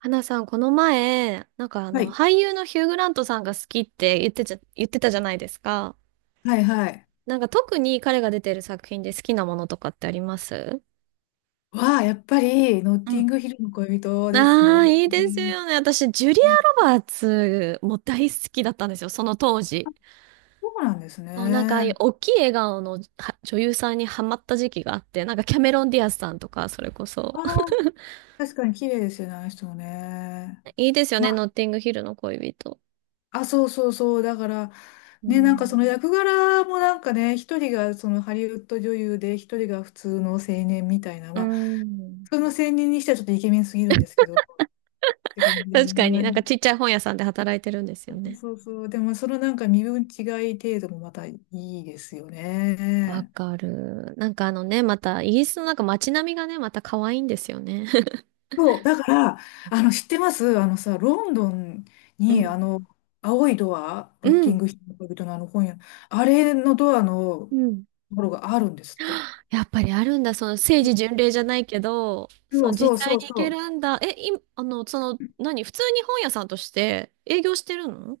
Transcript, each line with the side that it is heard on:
right: 花さん、この前、
left: はい。
right: 俳優のヒュー・グラントさんが好きって言ってちゃ、言ってたじゃないですか。
left: はいはい。
right: なんか特に彼が出てる作品で好きなものとかってあります？
left: やっぱり、ノッ
right: う
left: ティン
right: ん。
left: グヒルの恋人です
right: あ
left: ね。
right: あー、いい
left: う
right: です
left: ん
right: よね。私、ジュリア・ロバーツも大好きだったんですよ、その当時。
left: そうなんです
right: そう、なんか、ああいう
left: ね。
right: 大きい笑顔の女優さんにハマった時期があって、なんかキャメロン・ディアスさんとか、それこそ。
left: ああ、確かに綺麗ですよね、あの人もね。
right: いいですよ
left: ま
right: ね、ノッティングヒルの恋人。
left: あ、そうそうそう。だから、
right: う
left: ね、なんかその
right: ん。
left: 役柄もなんかね、一人がそのハリウッド女優で、一人が普通の青年みたいな、
right: う
left: まあ、
right: ん。
left: 普通の青年にしてはちょっとイケメンすぎるんですけど、って感じ で
right: 確かになんか
left: ね。
right: ちっちゃい本屋さんで働いてるんですよ
left: そう
right: ね。
left: そうそう。でも、そのなんか身分違い程度もまたいいですよ
right: わ
left: ね。
right: かる。また、イギリスのなんか街並みがね、また可愛いんですよね。
left: そう、だから、あの、知ってます？あのさ、ロンドン
right: う
left: に、
right: ん。
left: あの、青いドア、
right: う
left: ロッキン
right: ん。
left: グヒルの恋人のあの本屋、あれのドアの
right: う
left: と
right: ん。
left: ころがあるんですって。
right: やっぱりあるんだ。その政治巡礼じゃないけど、そ
left: そう
right: の
left: そ
right: 実
left: う
right: 際
left: そう
right: に行
left: そ
right: け
left: う。
right: るんだ。え、い、あの、その、何普通に本屋さんとして営業してるの？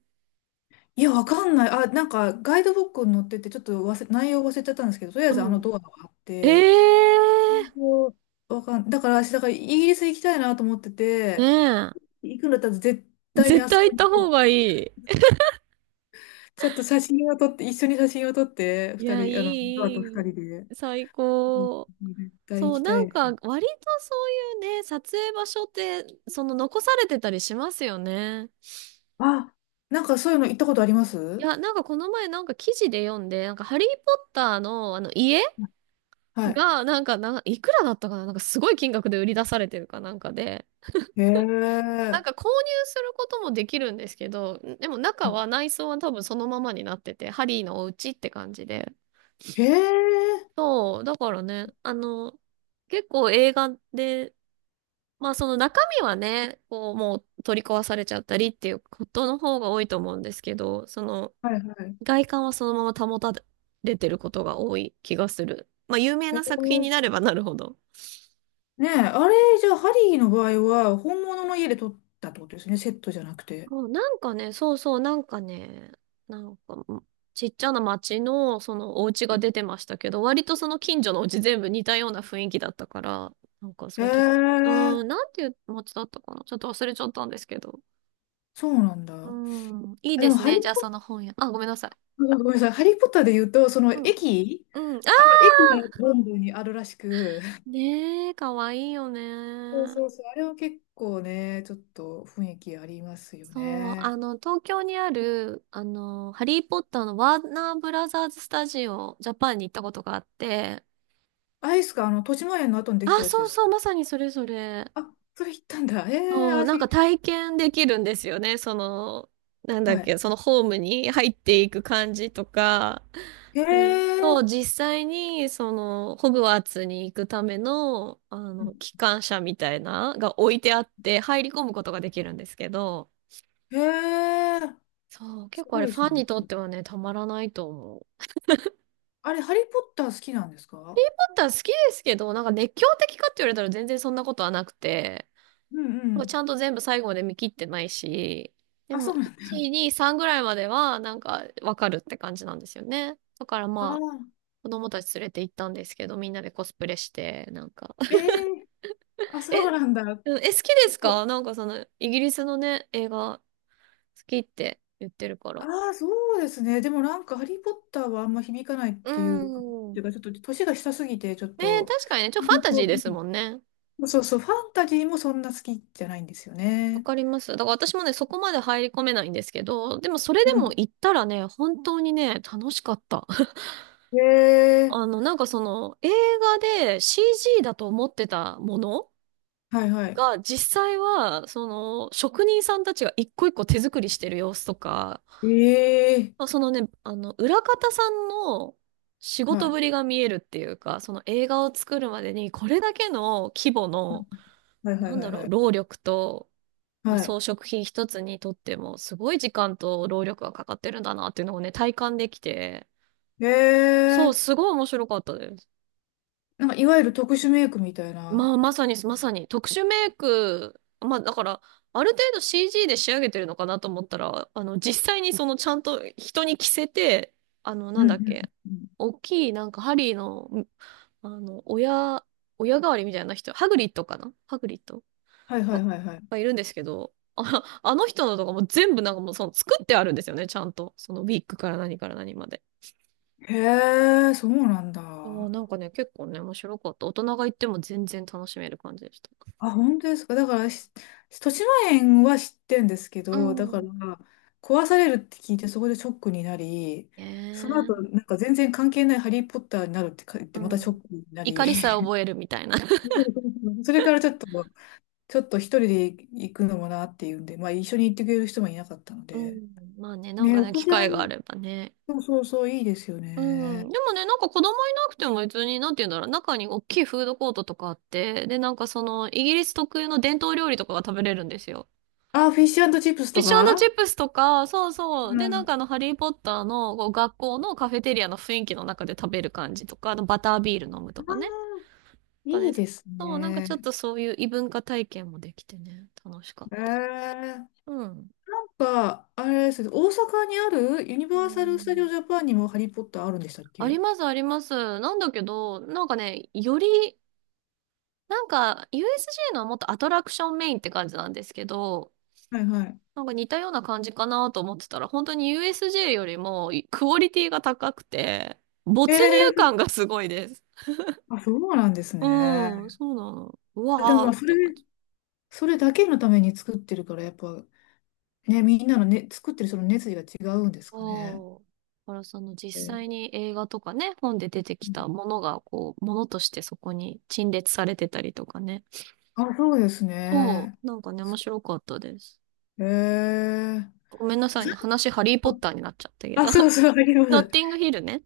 left: いや、わかんない。あ、なんか、ガイドブックに載ってて、ちょっと忘れ、内容忘れちゃったんですけど、とりあえずあの
right: う
left: ドアがあっ
right: ん。
left: て、
right: ええ
left: そう。わかん、だから、私、だから、イギリス行きたいなと思って
right: ー、ね
left: て、
right: え。
left: 行くんだったら絶対に
right: 絶
left: あそ
right: 対
left: こ
right: 行っ
left: に
right: た
left: 行こ
right: 方が
left: う。
right: いい。
left: ちょっと写真を撮って、一緒に写真を撮って、
right: い
left: 二
right: や、い
left: 人、あの、ドア
right: い、
left: と二
right: い
left: 人
right: い
left: で。
right: 最
left: うん。
right: 高。
left: 絶対行
right: そう、
left: きた
right: な
left: い
right: ん
left: で
right: か、
left: す。
right: 割とそういうね、撮影場所って、その残されてたりしますよね。
left: あ、なんかそういうの行ったことありま
right: い
left: す？
right: や、なんかこの前なんか記事で読んで、なんかハリー・ポッターのあの家
left: はい。
right: が、なんかな、いくらだったかな、なんかすごい金額で売り出されてるかなんかで、
left: へ
right: なんか
left: え。
right: 購入することもできるんですけど、でも
left: あ
right: 中は内装は多分そのままになってて、ハリーのお家って感じで。
left: へえ。
right: そう、だからね、結構映画で、まあその中身はね、こうもう取り壊されちゃったりっていうことの方が多いと思うんですけど、その
left: はいはい。
right: 外観はそのまま保たれてることが多い気がする。まあ有名
left: へ
right: な作品にな
left: え。
right: ればなるほど。
left: ねえ、あれ、じゃあ、ハリーの場合は、本物の家で撮ったってことですね。セットじゃなくて。
right: そうなんかね、そうそう、なんかね、なんかうんちっちゃな町のそのお家
left: は
right: が
left: い。
right: 出てましたけど、割とその近所のお家全部似たような雰囲気だったから、なんか
left: へ
right: そういうと、うー
left: え。
right: ん、なんていう町だったかなちょっと忘れちゃったんですけど。
left: そうなん
right: うー
left: だ。
right: ん、いい
left: あ、で
right: で
left: も、
right: す
left: ハリ
right: ね。
left: ー
right: じゃあ
left: ポ
right: そ
left: ッ
right: の本屋。あ、ごめんなさい。
left: ター、ごめんなさい。ハリーポッターで言うと、その
right: うん。
left: 駅、
right: うん。あ、
left: あの、駅がロンドンにあるらしく、
right: ねえ、かわいいよ
left: そう
right: ね。
left: そうそう。あれは結構ね、ちょっと雰囲気ありますよ
right: そう、
left: ね。
right: 東京にある、ハリー・ポッターのワーナーブラザーズスタジオ、ジャパンに行ったことがあって、
left: アイスか、あの、としまえんの後にできた
right: あ、
left: やつ
right: そ
left: で
right: う
left: す
right: そ
left: か？
right: う、まさにそれそれ。
left: あ、それ行ったんだ。ええ
right: そ
left: ー、
right: う、なんか
left: 足、
right: 体験できるんですよね。その、なんだ
left: は
right: っ
left: い。
right: け、そのホームに入っていく感じとか、
left: ええ
right: で、と、
left: ー、
right: 実際に、その、ホグワーツに行くための、あの、機関車みたいな、が置いてあって、入り込むことができるんですけど、
left: ええー、
right: そう、結
left: す
right: 構あ
left: ご
right: れ、
left: いで
right: フ
left: す
right: ァン
left: ね。
right: にとってはね、たまらないと思う。
left: あれ、ハリー・ポッター好きなんです
right: だ
left: か？
right: ったら好きですけど、なんか熱狂的かって言われたら全然そんなことはなくて、
left: うんう
right: なんか
left: ん。
right: ちゃんと全部最後まで見切ってないし、で
left: あ、
right: も、
left: そうなんだ。
right: 1、2、3ぐらいまでは、なんか、わかるって感じなんですよね。だから
left: あ
right: まあ、
left: あ、
right: 子供たち連れて行ったんですけど、みんなでコスプレして、なんか、
left: ええー、あ、そう
right: え、
left: なんだ。
right: うんえ、好きで
left: 結
right: す
left: 構、
right: か？なんかその、イギリスのね、映画、好きって言ってるから。
left: ああ、そうですね。でもなんか、ハリー・ポッターはあんま響かないっ
right: うー
left: ていうか、
right: ん。
left: ちょっと、年が下すぎて、ちょっ
right: ね、
left: と、
right: 確かにね、ちょっ
left: 本
right: とファンタ
left: 当。
right: ジー
left: う
right: で
left: ん。
right: すもんね。
left: そうそう、ファンタジーもそんな好きじゃないんですよ
right: わ
left: ね。
right: かります。だから私もね、そこまで入り込めないんですけど、でもそれ
left: う
right: でも
left: ん。
right: 行ったらね、本当にね、楽しかった。
left: ええ。
right: あの、なんかその、映画で CG だと思ってたもの
left: はいはい。
right: が、実際は、その、職人さんたちが一個一個手作りしてる様子とか、
left: ええ。
right: そうそのね、あの、裏方さんの仕
left: は
right: 事
left: い。
right: ぶりが見えるっていうか、その映画を作るまでに、これだけの規模の、
left: はいは
right: な
left: い
right: ん
left: は
right: だ
left: い
right: ろ
left: は
right: う、
left: い。
right: 労力と、まあ、
left: は
right: 装
left: い。
right: 飾品一つにとっても、すごい時間と労力がかかってるんだなっていうのをね、体感できて、そ
left: え
right: う、
left: え。
right: すごい面白かったです。
left: なんかいわゆる特殊メイクみたいな。
right: まあ、まさに、まさに、特殊メイク、まあ、だから、ある程度 CG で仕上げてるのかなと思ったら、あの、実際にその、ちゃんと人に着せて、あの、
left: う
right: なん
left: んう
right: だっ
left: ん
right: け、
left: うんうん。
right: 大きい、なんか、ハリーの、あの、親代わりみたいな人、ハグリッド
left: はいは
right: が、
left: いはいはい。
right: いるんですけど、あの人のとかも全部なんかもう、その、作ってあるんですよね、ちゃんと。その、ウィッグから何から何まで。
left: へえ、そうなんだ。
right: そうなんかね、結構ね、面白かった。大人が行っても全然楽しめる感じでした。
left: あ、本当ですか。だから、豊島園は知ってんですけ
right: う
left: ど、だから、
right: ん。
left: 壊されるって聞いて、そこでショックになり、
right: ね
left: その後、
right: え。
left: なんか全然関係ないハリー・ポッターになるって言っ
right: う
left: て、またショ
right: ん。
left: ックにな
right: 怒
left: り、
right: りさえ覚えるみたいな。
left: それからちょっと、一人で行くのもなっていうんで、まあ一緒に行ってくれる人もいなかったの
right: う
left: で。
right: ん。まあね、なん
left: ね、
right: か
left: お
right: ね、
left: 子
right: 機
left: さ
right: 会があ
left: ん、
right: ればね。
left: そうそうそう、いいですよ
right: うん。
left: ね。
right: でもね、なんか子供いなくても別に、なんて言うんだろう、中に大きいフードコートとかあって、で、なんかその、イギリス特有の伝統料理とかが食べれるんですよ。
left: あ、フィッシュチップス
right: フィ
left: と
right: ッシュチ
left: か。
right: ップスとか、そうそ
left: う
right: う。で、なん
left: ん。
right: かあの、ハリーポッターのこう学校のカフェテリアの雰囲気の中で食べる感じとか、あのバタービール飲むとか
left: あ
right: ね。なん
left: ー、
right: か
left: い
right: ね、
left: いです
right: そう、なんかちょっ
left: ね。
right: とそういう異文化体験もできてね、楽しかっ
left: えー、なん
right: た。うん。
left: か、あれですね、大阪にあるユニ
right: う
left: バーサル・スタジオ・
right: ん。
left: ジャパンにもハリー・ポッターあるんでしたっ
right: あり
left: け？
right: ます、あります。なんだけど、なんかね、より、なんか、USJ のはもっとアトラクションメインって感じなんですけど、
left: はいはい。
right: なんか似たような感じかなと思ってたら、本当に USJ よりもクオリティが高くて、
left: え
right: 没入
left: ー、
right: 感がすごいです。
left: あ、そうなんです
right: うん、
left: ね。
right: そうなの。う
left: でも
right: わ
left: ま
right: ー
left: あ、
right: って感じ。
left: それだけのために作ってるから、やっぱ、ね、みんなのね、作ってるその熱意が違うんですかね。
right: そう。だからその実
left: えー、
right: 際に映画とかね、本で出てきたものが、こう、ものとしてそこに陳列されてたりとかね。
left: あ、そうです
right: そ
left: ね。
right: う、なんかね、面白かったです。
left: へえ。
right: ごめんなさいね。話、ハリーポッターになっちゃったけど。
left: あ、そうそう、ありま
right: ノッ
left: す。
right: ティングヒルね。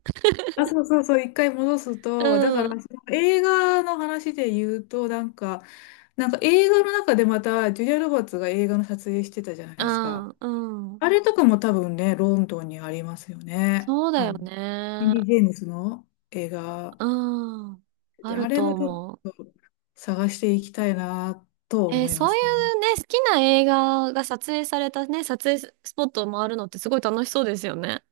left: あ、そうそうそう、一回戻すと、だか
right: う
left: ら、
right: ん、
left: その映画の話で言うと、なんか、映画の中でまた、ジュリア・ロバーツが映画の撮影してたじゃない
right: う
left: です
right: ん、
left: か。
right: うん。
left: あれとかも多分ね、ロンドンにありますよね。
right: そうだ
left: あ
right: よ
left: の、インデ
right: ね。
left: ィ・ジェームスの映画
right: うん。あ
left: で、
right: る
left: あれ
right: と
left: もちょっ
right: 思う。
left: と探していきたいなと
right: えー、
left: 思いま
right: そうい
left: すね。
right: うね、好きな映画が撮影されたね、撮影スポットを回るのってすごい楽しそうですよね。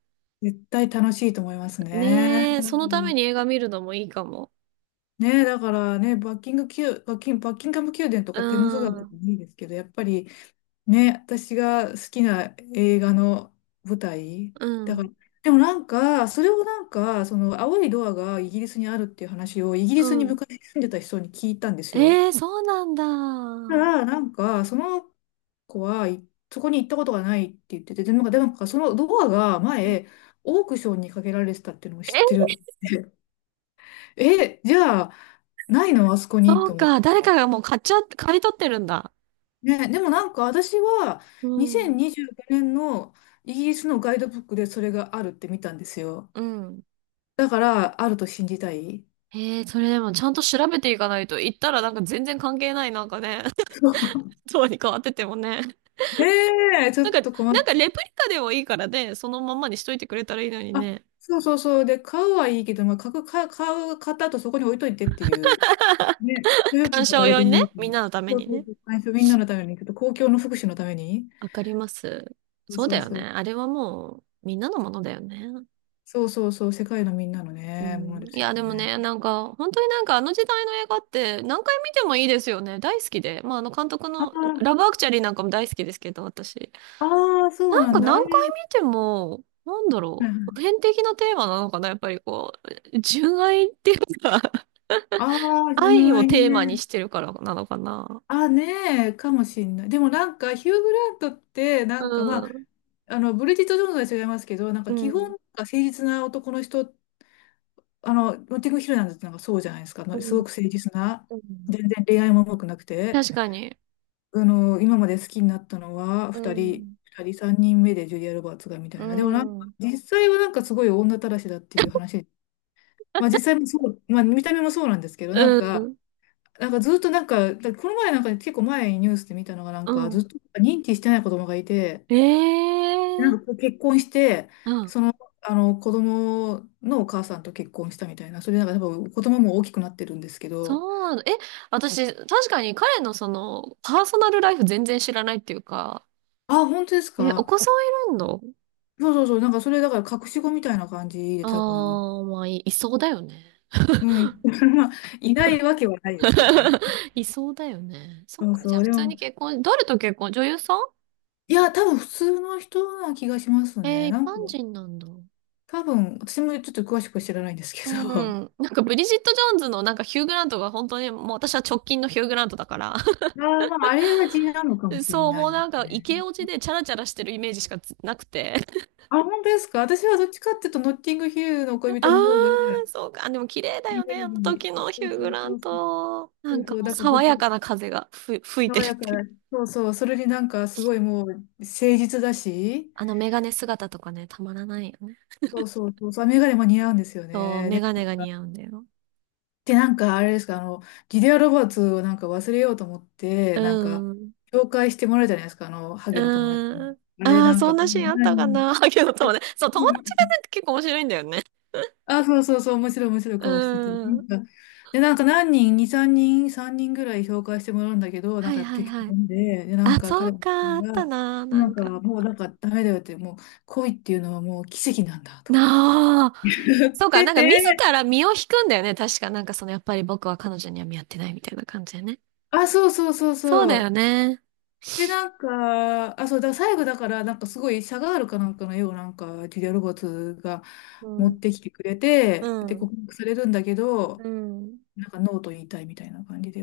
left: 絶対楽しいと思いますね。
right: ねえ、そのために映画見るのもいいかも。
left: ねえ、だからね、バッキンガム宮殿と
right: う
left: かテムズ川とか
right: ん、
left: もいいですけど、やっぱりね、私が好きな映画の舞台。
right: う
left: だから、
right: ん、
left: でもなんか、それをなんか、その青いドアがイギリスにあるっていう話をイギリ
right: う
left: スに
right: ん。
left: 昔住んでた人に聞いたんですよ。
right: えー、そうなんだ。
left: だから、なんか、その子はい、そこに行ったことがないって言ってて、でもなんかそのドアが前、オークションにかけられてたっていうのを知って
right: え、
left: ると思って。え、じゃあ、ないのあそこに
right: そ
left: と
right: う
left: 思っ
right: か。
left: て。
right: 誰かがもう買っちゃ、買い取ってるんだ。
left: ね、でもなんか私は
right: うん、
left: 2025年のイギリスのガイドブックでそれがあるって見たんですよ。
right: うん。
left: だからあると信じたい。
right: ええ、それでもちゃんと調べていかないと、行ったらなんか全然関係ないなんかね、
left: そう。
right: そうに変わっててもね。
left: ねえ、ちょ
right: なん
left: っ
right: か、
left: と困っ
right: なんかレプリカでもいいからね、そのまんまにしといてくれたらいいのに
left: た。あ、
right: ね。
left: そうそうそう。で、買うはいいけど、まあ、買った後そこに置いといてっていう。ね、所有権
right: 鑑
left: が
right: 賞
left: 誰
right: 用
left: で
right: に
left: も
right: ね、
left: いいか
right: みん
left: ら。
right: なのため
left: そう
right: に
left: そう
right: ね。
left: そう。最初みんなのために、ちょっと公共の福祉のために。
right: わかります。
left: そう
right: そう
left: そ
right: だ
left: う
right: よ
left: そ
right: ね。
left: う。
right: あれはもう、みんなのものだよね。
left: そうそうそう。世界のみんなの
right: う
left: ね、もの
right: ん。
left: で
right: い
left: すよ
right: や、でも
left: ね。
right: ね、なんか、本当になんかあの時代の映画って何回見てもいいですよね。大好きで。まあ、あの監督
left: あ
right: の、ラ
left: あ、
right: ブアクチャリーなんかも大好きですけど、私。
left: ああ、そう
right: なん
left: な
right: か
left: んだ。あ
right: 何
left: れ。
right: 回見ても、なんだろう、普遍的なテーマなのかな、やっぱりこう、純愛っていうか、
left: ああ、
right: 愛
left: 純
right: を
left: 愛
right: テーマに
left: ね。
right: してるからなのかな。
left: あ、ねえ、かもしんない。でもなんか、ヒュー・グラントって、な
right: う
left: んかまあ、
right: ん、
left: あの、ブリジット・ジョーンズは違いますけど、なん
right: う
left: か基本、
right: ん、
left: なんか誠実な男の人、あの、ノッティングヒルなんてなんかそうじゃないですか。
right: う
left: す
right: ん、
left: ごく誠実な。
right: うん、
left: 全然恋愛も重くなくて。
right: 確かに。
left: あの、今まで好きになったのは、
right: う
left: 2人、
right: ん、
left: 2人、3人目でジュリア・ロバーツがみた
right: う
left: いな。でもなんか、
right: ん。
left: 実際はなんかすごい女たらしだっていう話。まあ実際もそう、まあ見た目もそうなんですけど、
right: う
left: なんか、
right: ん、
left: ずっとなんか、この前なんかね結構前にニュースで見たのがなん
right: う
left: かずっ
right: ん。
left: と認知してない子供がいて、
right: え
left: なん
right: え
left: か結婚して、
right: うん。
left: その、あの子供のお母さんと結婚したみたいな、それなんか多分子供も大きくなってるんですけ
right: そ
left: ど、
right: うなの。え、私、確かに彼のその、パーソナルライフ全然知らないっていうか、
left: あ、本当です
right: え、お
left: か？
right: 子さんいるんだ。
left: そうそうそう、なんかそれだから隠し子みたいな感じで
right: あ
left: 多分、
right: あ、いそうだよね。
left: うん、まあ、いないわけはないですけどね。
right: いそうだよね。そっ
left: そう
right: か、じ
left: そ
right: ゃあ
left: う、
right: 普
left: で
right: 通に
left: も、
right: 結婚、誰と結婚女優さん？
left: いや、多分普通の人な気がします
right: え
left: ね。
right: ー、一
left: なんか、
right: 般人なんだ。
left: 多分、私もちょっと詳しくは知らないんですけ
right: う
left: ど、
right: ん。なんかブリジット・ジョーンズのなんかヒュー・グラントが本当にもう私は直近のヒュー・グラントだから、
left: ああ、まあ、あれが地なのかも しれ
right: そう、
left: ない
right: もう
left: で
right: なん
left: す
right: かイ
left: ね。
right: ケオジでチャラチャラしてるイメージしかつなくて。
left: あ、本当ですか？私はどっちかっていうと、ノッティングヒルの 恋
right: あ
left: 人の方が、イ
right: ー、そうか。でも綺麗だ
left: メ
right: よね、あの
left: ージ、
right: 時の
left: そ
right: ヒュ
left: う
right: ー・
left: そ
right: グ
left: う
right: ラ
left: そ
right: ン
left: うそう、
right: ト。な
left: そう
right: ん
left: そ
right: か
left: う
right: もう
left: だから
right: 爽
left: 僕、
right: やかな風が吹いて
left: 爽
right: るっ
left: やか
right: ていう。
left: な、そうそう、それになんかすごいもう、誠実だし、
right: あのメガネ姿とかね、たまらないよね。
left: そうそうそう、そう、メガネも似合うんですよ
right: そう、
left: ね。
right: メガネが似合うんだよ。
left: でなんかあれですか、あの、ギデア・ロバーツをなんか忘れようと思って、
right: う
left: なんか、
right: ん。
left: 紹介してもらうじゃないですか、あの、ハゲの友達に。
right: うーん。
left: あれ
right: ああ、
left: なん
right: そ
left: か、
right: んなシーンあったか
left: 何
right: な。ハゲの友達。そう、友達がなんか結構面白いんだよね。
left: あ、そうそうそう、面白い面白い
right: う
left: 顔してて。
right: ーん。
left: で、なんか何人、2、3人ぐらい紹介してもらうんだけど、な
right: は
left: んか
right: い
left: やっぱ
right: はい
left: 結局
right: はい。
left: ダメで、で、なん
right: あ、
left: か
right: そ
left: 彼
right: う
left: が、
right: か、あったな、な
left: な
right: ん
left: んか
right: か。
left: もうなんかダメだよって、もう恋っていうのはもう奇跡なんだとか言
right: なあ。
left: って。
right: そう か、
left: 言って
right: なんか自
left: て、
right: ら身を引くんだよね、確か。なんかその、やっぱり僕は彼女には見合ってないみたいな感じだよね。
left: あ、そうそうそう
right: そう
left: そ
right: だよ
left: う。
right: ね。
left: で、なんか、あ、そう、だから最後だから、なんかすごいシャガールかなんかのようなんか、ジュリア・ロバーツが
right: う
left: 持っ
right: ん。
left: てきてくれ
right: う
left: て、で、
right: ん。
left: 告白されるんだけど、
right: うん。
left: なんかノーと言いたいみたいな感じで。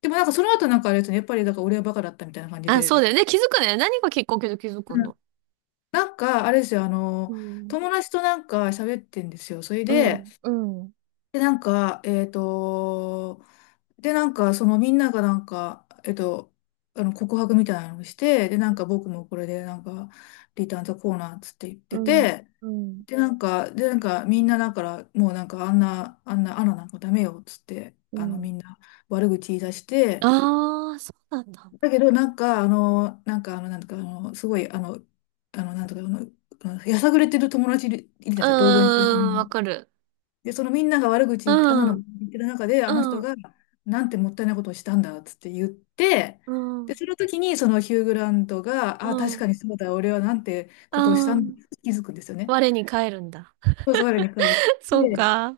left: でもなんかその後なんかあれですね、やっぱりだから俺はバカだったみたいな感じ
right: あ、そう
left: で。
right: だよね。気づくね。何がきっかけで気づく
left: うん。
right: の？
left: なんか、あれですよ、
right: うん。
left: 友達となんか喋ってんですよ。それ
right: う
left: で、
right: ん。うん。
left: で、なんか、えっと、そのみんながなんか、告白みたいなのをして、で、なんか僕もこれで、なんか、リターンザコーナーっつって言っ
right: う
left: て
right: ん。
left: て、
right: うん。
left: で、なんか、で、なんか、みんなだから、もうなんか、あんな、あんな、アナななんかダメよ、っつって、
right: う
left: あの、
right: ん。
left: みんな悪口言い出して、
right: ああ、そうなんだ。
left: だけど、なんか、あの、なんか、あの、なんとか、あの、すごい、あの、あの、なんとか、あの、あのやさぐれてる友達いるじゃないで
right: う
left: すか、同居に。
right: ーん、わかる。
left: で、そのみんなが悪口言って、あんな
right: う
left: の言
right: ん、
left: ってる中で、あの人
right: うん、
left: が、なんてもったいないことをしたんだ、つって言って、
right: う
left: で、
right: ん、
left: その時に、そのヒュー・グラントが、
right: う
left: ああ、確か
right: ん、
left: にそうだ、俺はなんて
right: う
left: ことをしたんだ、
right: ん。
left: 気づくんですよね。
right: 我に返るんだ。
left: そうそう、我に返っ
right: そう
left: て、
right: か。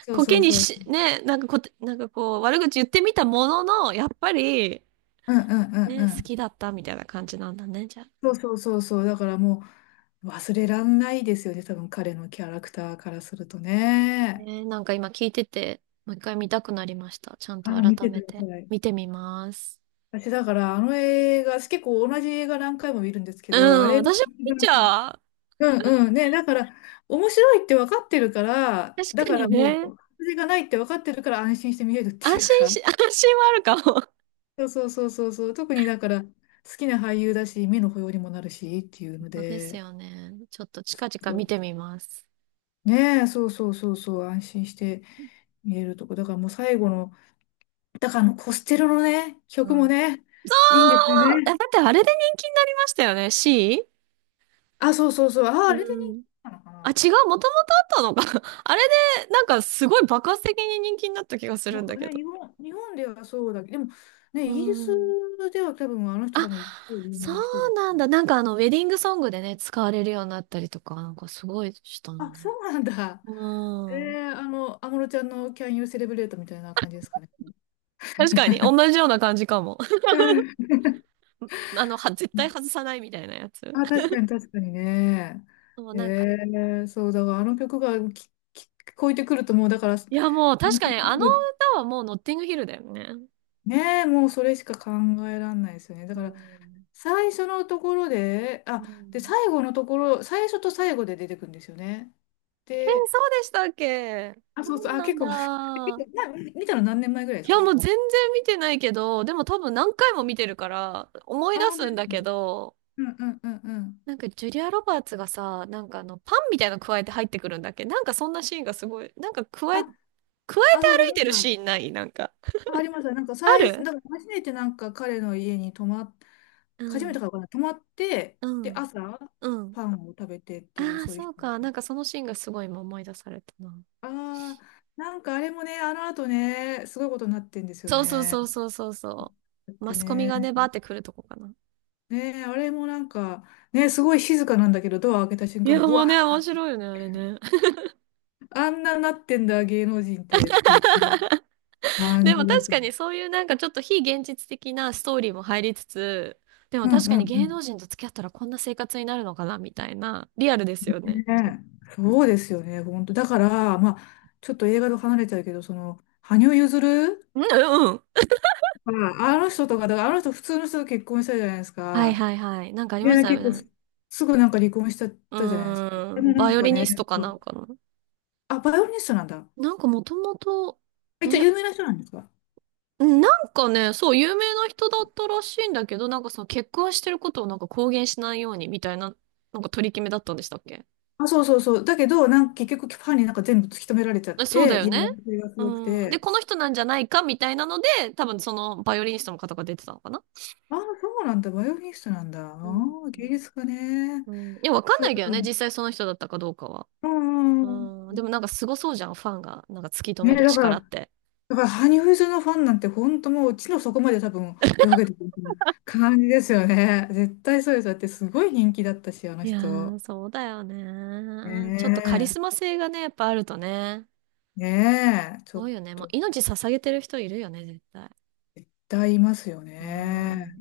left: そう
right: コ
left: そ
right: ケ
left: う
right: に
left: そう。
right: し、ね、なんかこう、悪口言ってみたものの、やっぱり、
left: うんうんうんう
right: ね、好き
left: ん。
right: だったみたいな感じなんだね、じゃあ。
left: そうそうそうそう。だからもう忘れらんないですよね。多分彼のキャラクターからするとね。
right: ね、なんか今聞いてて、もう一回見たくなりました。ちゃん
left: あ
right: と
left: ら、見
right: 改
left: てく
right: め
left: だ
right: て
left: さい。
right: 見てみます。
left: 私だからあの映画、結構同じ映画何回も見るんですけ
right: う
left: ど、あ
right: ん、
left: れ、
right: 私も見ちゃう。
left: うんうんね。だから面白いって分かってるから、
right: 確
left: だ
right: か
left: か
right: に
left: らもう、
right: ね。
left: 外れがないって分かってるから安心して見れるって
right: 安
left: いう
right: 心
left: か。
right: し、安心はあるかも。
left: そうそうそうそうそう。特にだから好きな俳優だし、目の保養にもなるしっていうの
right: そうです
left: で、
right: よね。ちょっと近々
left: そ
right: 見
left: う
right: てみます。
left: ねえ、そうそうそうそう、安心して見えるとこ。だからもう最後の、だからあのコステロのね、
right: う
left: 曲も
right: ん。
left: ね、
right: そ
left: いいんですよ
right: う。え、だっ
left: ね。
right: てあれで人気になりましたよね？C?
left: あ、そうそうそう。あ、
right: う
left: あれで人
right: ん。
left: 気なのか
right: あ、
left: な。
right: 違う、もともとあったのか。あれで、なんかすごい爆発的に人気になった気がする
left: な
right: ん
left: んか
right: だけ
left: ね、
right: ど。
left: 日本ではそうだけど、でもね、
right: う
left: イギリス
right: ん。
left: では多分あの人多
right: あ、
left: 分一応有
right: そ
left: 名な人で
right: う
left: す
right: なん
left: ね。
right: だ。なんかあの、ウェディングソングでね、使われるようになったりとか、なんかすごいしたの
left: あ、そ
right: ね。
left: うなんだ。え
right: うん。
left: ー、あの、安室ちゃんの Can You Celebrate みたいな感じですかね。
right: 確かに、同じような感じかも。あの、は、絶
left: う
right: 対
left: ん。
right: 外さないみたいなやつ。
left: あ、確かに確かにね。
right: もう、
left: え
right: なんか、
left: ー、そう、だからあの曲が聞こえてくるともう、だから、
right: いや、もう確
left: 抜
right: か
left: け
right: に、
left: てく
right: あの
left: る
right: 歌はもうノッティングヒルだよね。
left: ねえ、もうそれしか考えられないですよね。だ
right: う
left: から、
right: ん。
left: 最初のところで、
right: う
left: あ、で、
right: ん。
left: 最後のところ、最初と最後で出てくるんですよね。
right: えー、
left: で、
right: そうでしたっけ？
left: あ、
right: そ
left: そうそう、
right: う
left: あ、
right: なん
left: 結構、結構
right: だ。
left: な。見たの何年前ぐらいで
right: い
left: す
right: や、も
left: か？
right: う全然見てないけど、でも多分何回も見てるから、思い
left: あ、
right: 出
left: 本当
right: す
left: で
right: ん
left: す
right: だ
left: か。
right: けど、
left: うんうんうんうん。
right: なんかジュリア・ロバーツがさ、なんかあの、パンみたいなの加えて入ってくるんだっけ？なんかそんなシーンがすごい、
left: あ、
right: 加え
left: あ、
right: て
left: そうそう、
right: 歩い
left: なん
right: てる
left: か、
right: シーンないなんか？
left: あありました。なんか、
right: ある。
left: なんか初めてなんか彼の家に泊まっ、
right: う
left: 初めて
right: ん、
left: かわかんない、泊まって、
right: う
left: で、
right: ん、
left: 朝、
right: うん。
left: パンを食べてっていう、
right: ああ、
left: そうい
right: そ
left: う。
right: うか。なんかそのシーンがすごい今思い出されたな。
left: ああ、なんかあれもね、あの後ね、すごいことになってんですよ
right: そうそう
left: ね。
right: そうそうそうそ
left: だっ
right: う。マ
left: て
right: スコミ
left: ね、
right: がね、バーって来るとこかな。
left: ね、あれもなんか、ね、すごい静かなんだけど、ドア開けた瞬
right: いや、
left: 間、ブ
right: もう
left: ワー、
right: ね、面白いよね、あれね。
left: あんななってんだ、芸能人って、っていう感
right: で
left: じ
right: も確
left: で。
right: かにそういうなんかちょっと非現実的なストーリーも入りつつ、でも
left: うん
right: 確
left: う
right: かに
left: んう
right: 芸
left: ん。
right: 能人と付き合ったらこんな生活になるのかなみたいな、リアルですよね。
left: ね、そうですよね、本当。だから、まあ、ちょっと映画と離れちゃうけど、その、羽生結弦
right: うんうん。
left: ああの人とか、だからあの人普通の人と結婚したじゃないです
right: はい
left: か。
right: はいはい。なんかありまし
left: で、
right: たよ
left: 結構
right: ね。
left: すすぐなんか離婚しちゃっ
right: う
left: たじゃないですか。で
right: ー
left: も
right: ん。
left: な
right: バ
left: ん
right: イオ
left: か
right: リニ
left: ね、
right: ストかなんかの。
left: あ、バイオリニストなんだ。
right: なんかもともと、
left: 一
right: バ
left: 応
right: イオ
left: 有名な人なんですか？
right: うん、なんかね、そう、有名な人だったらしいんだけど、なんかその結婚してることをなんか公言しないようにみたいな、なんか取り決めだったんでしたっけ？
left: あ、そうそうそう。だけど、なんか結局ファンになんか全部突き止められちゃっ
right: え、そうだ
left: て、
right: よ
left: 嫌
right: ね。
left: がらせがすごく
right: うん。で、
left: て。
right: この人なんじゃないかみたいなので、多分そのバイオリニストの方が出てたのかな。
left: あ、そうなんだ。バイオリニストなんだ。あ
right: うん。
left: あ芸術家ね。
right: うん。いや、わかん
left: そ
right: な
left: う、
right: い
left: だ
right: けど
left: から、
right: ね、実際その人だったかどうかは。
left: うんうんうん。
right: うん。でもなんかすごそうじゃん、ファンが。なんか突き止
left: ね、
right: める
left: だから、
right: 力って。
left: だから羽生結弦のファンなんて本当もう地の底まで多分泳げてるみたいな感じですよね。絶対そうです。だってすごい人気だったし、あの
right: いや
left: 人。
right: ー、そうだよね。ちょっとカリ
left: ね
right: スマ性がね、やっぱあるとね。
left: ねえ、
right: す
left: ちょ
right: ご
left: っ
right: いよね。も
left: と、
right: う
left: 絶
right: 命捧げてる人いるよね、絶対。
left: いますよ
right: う
left: ね。
right: ん。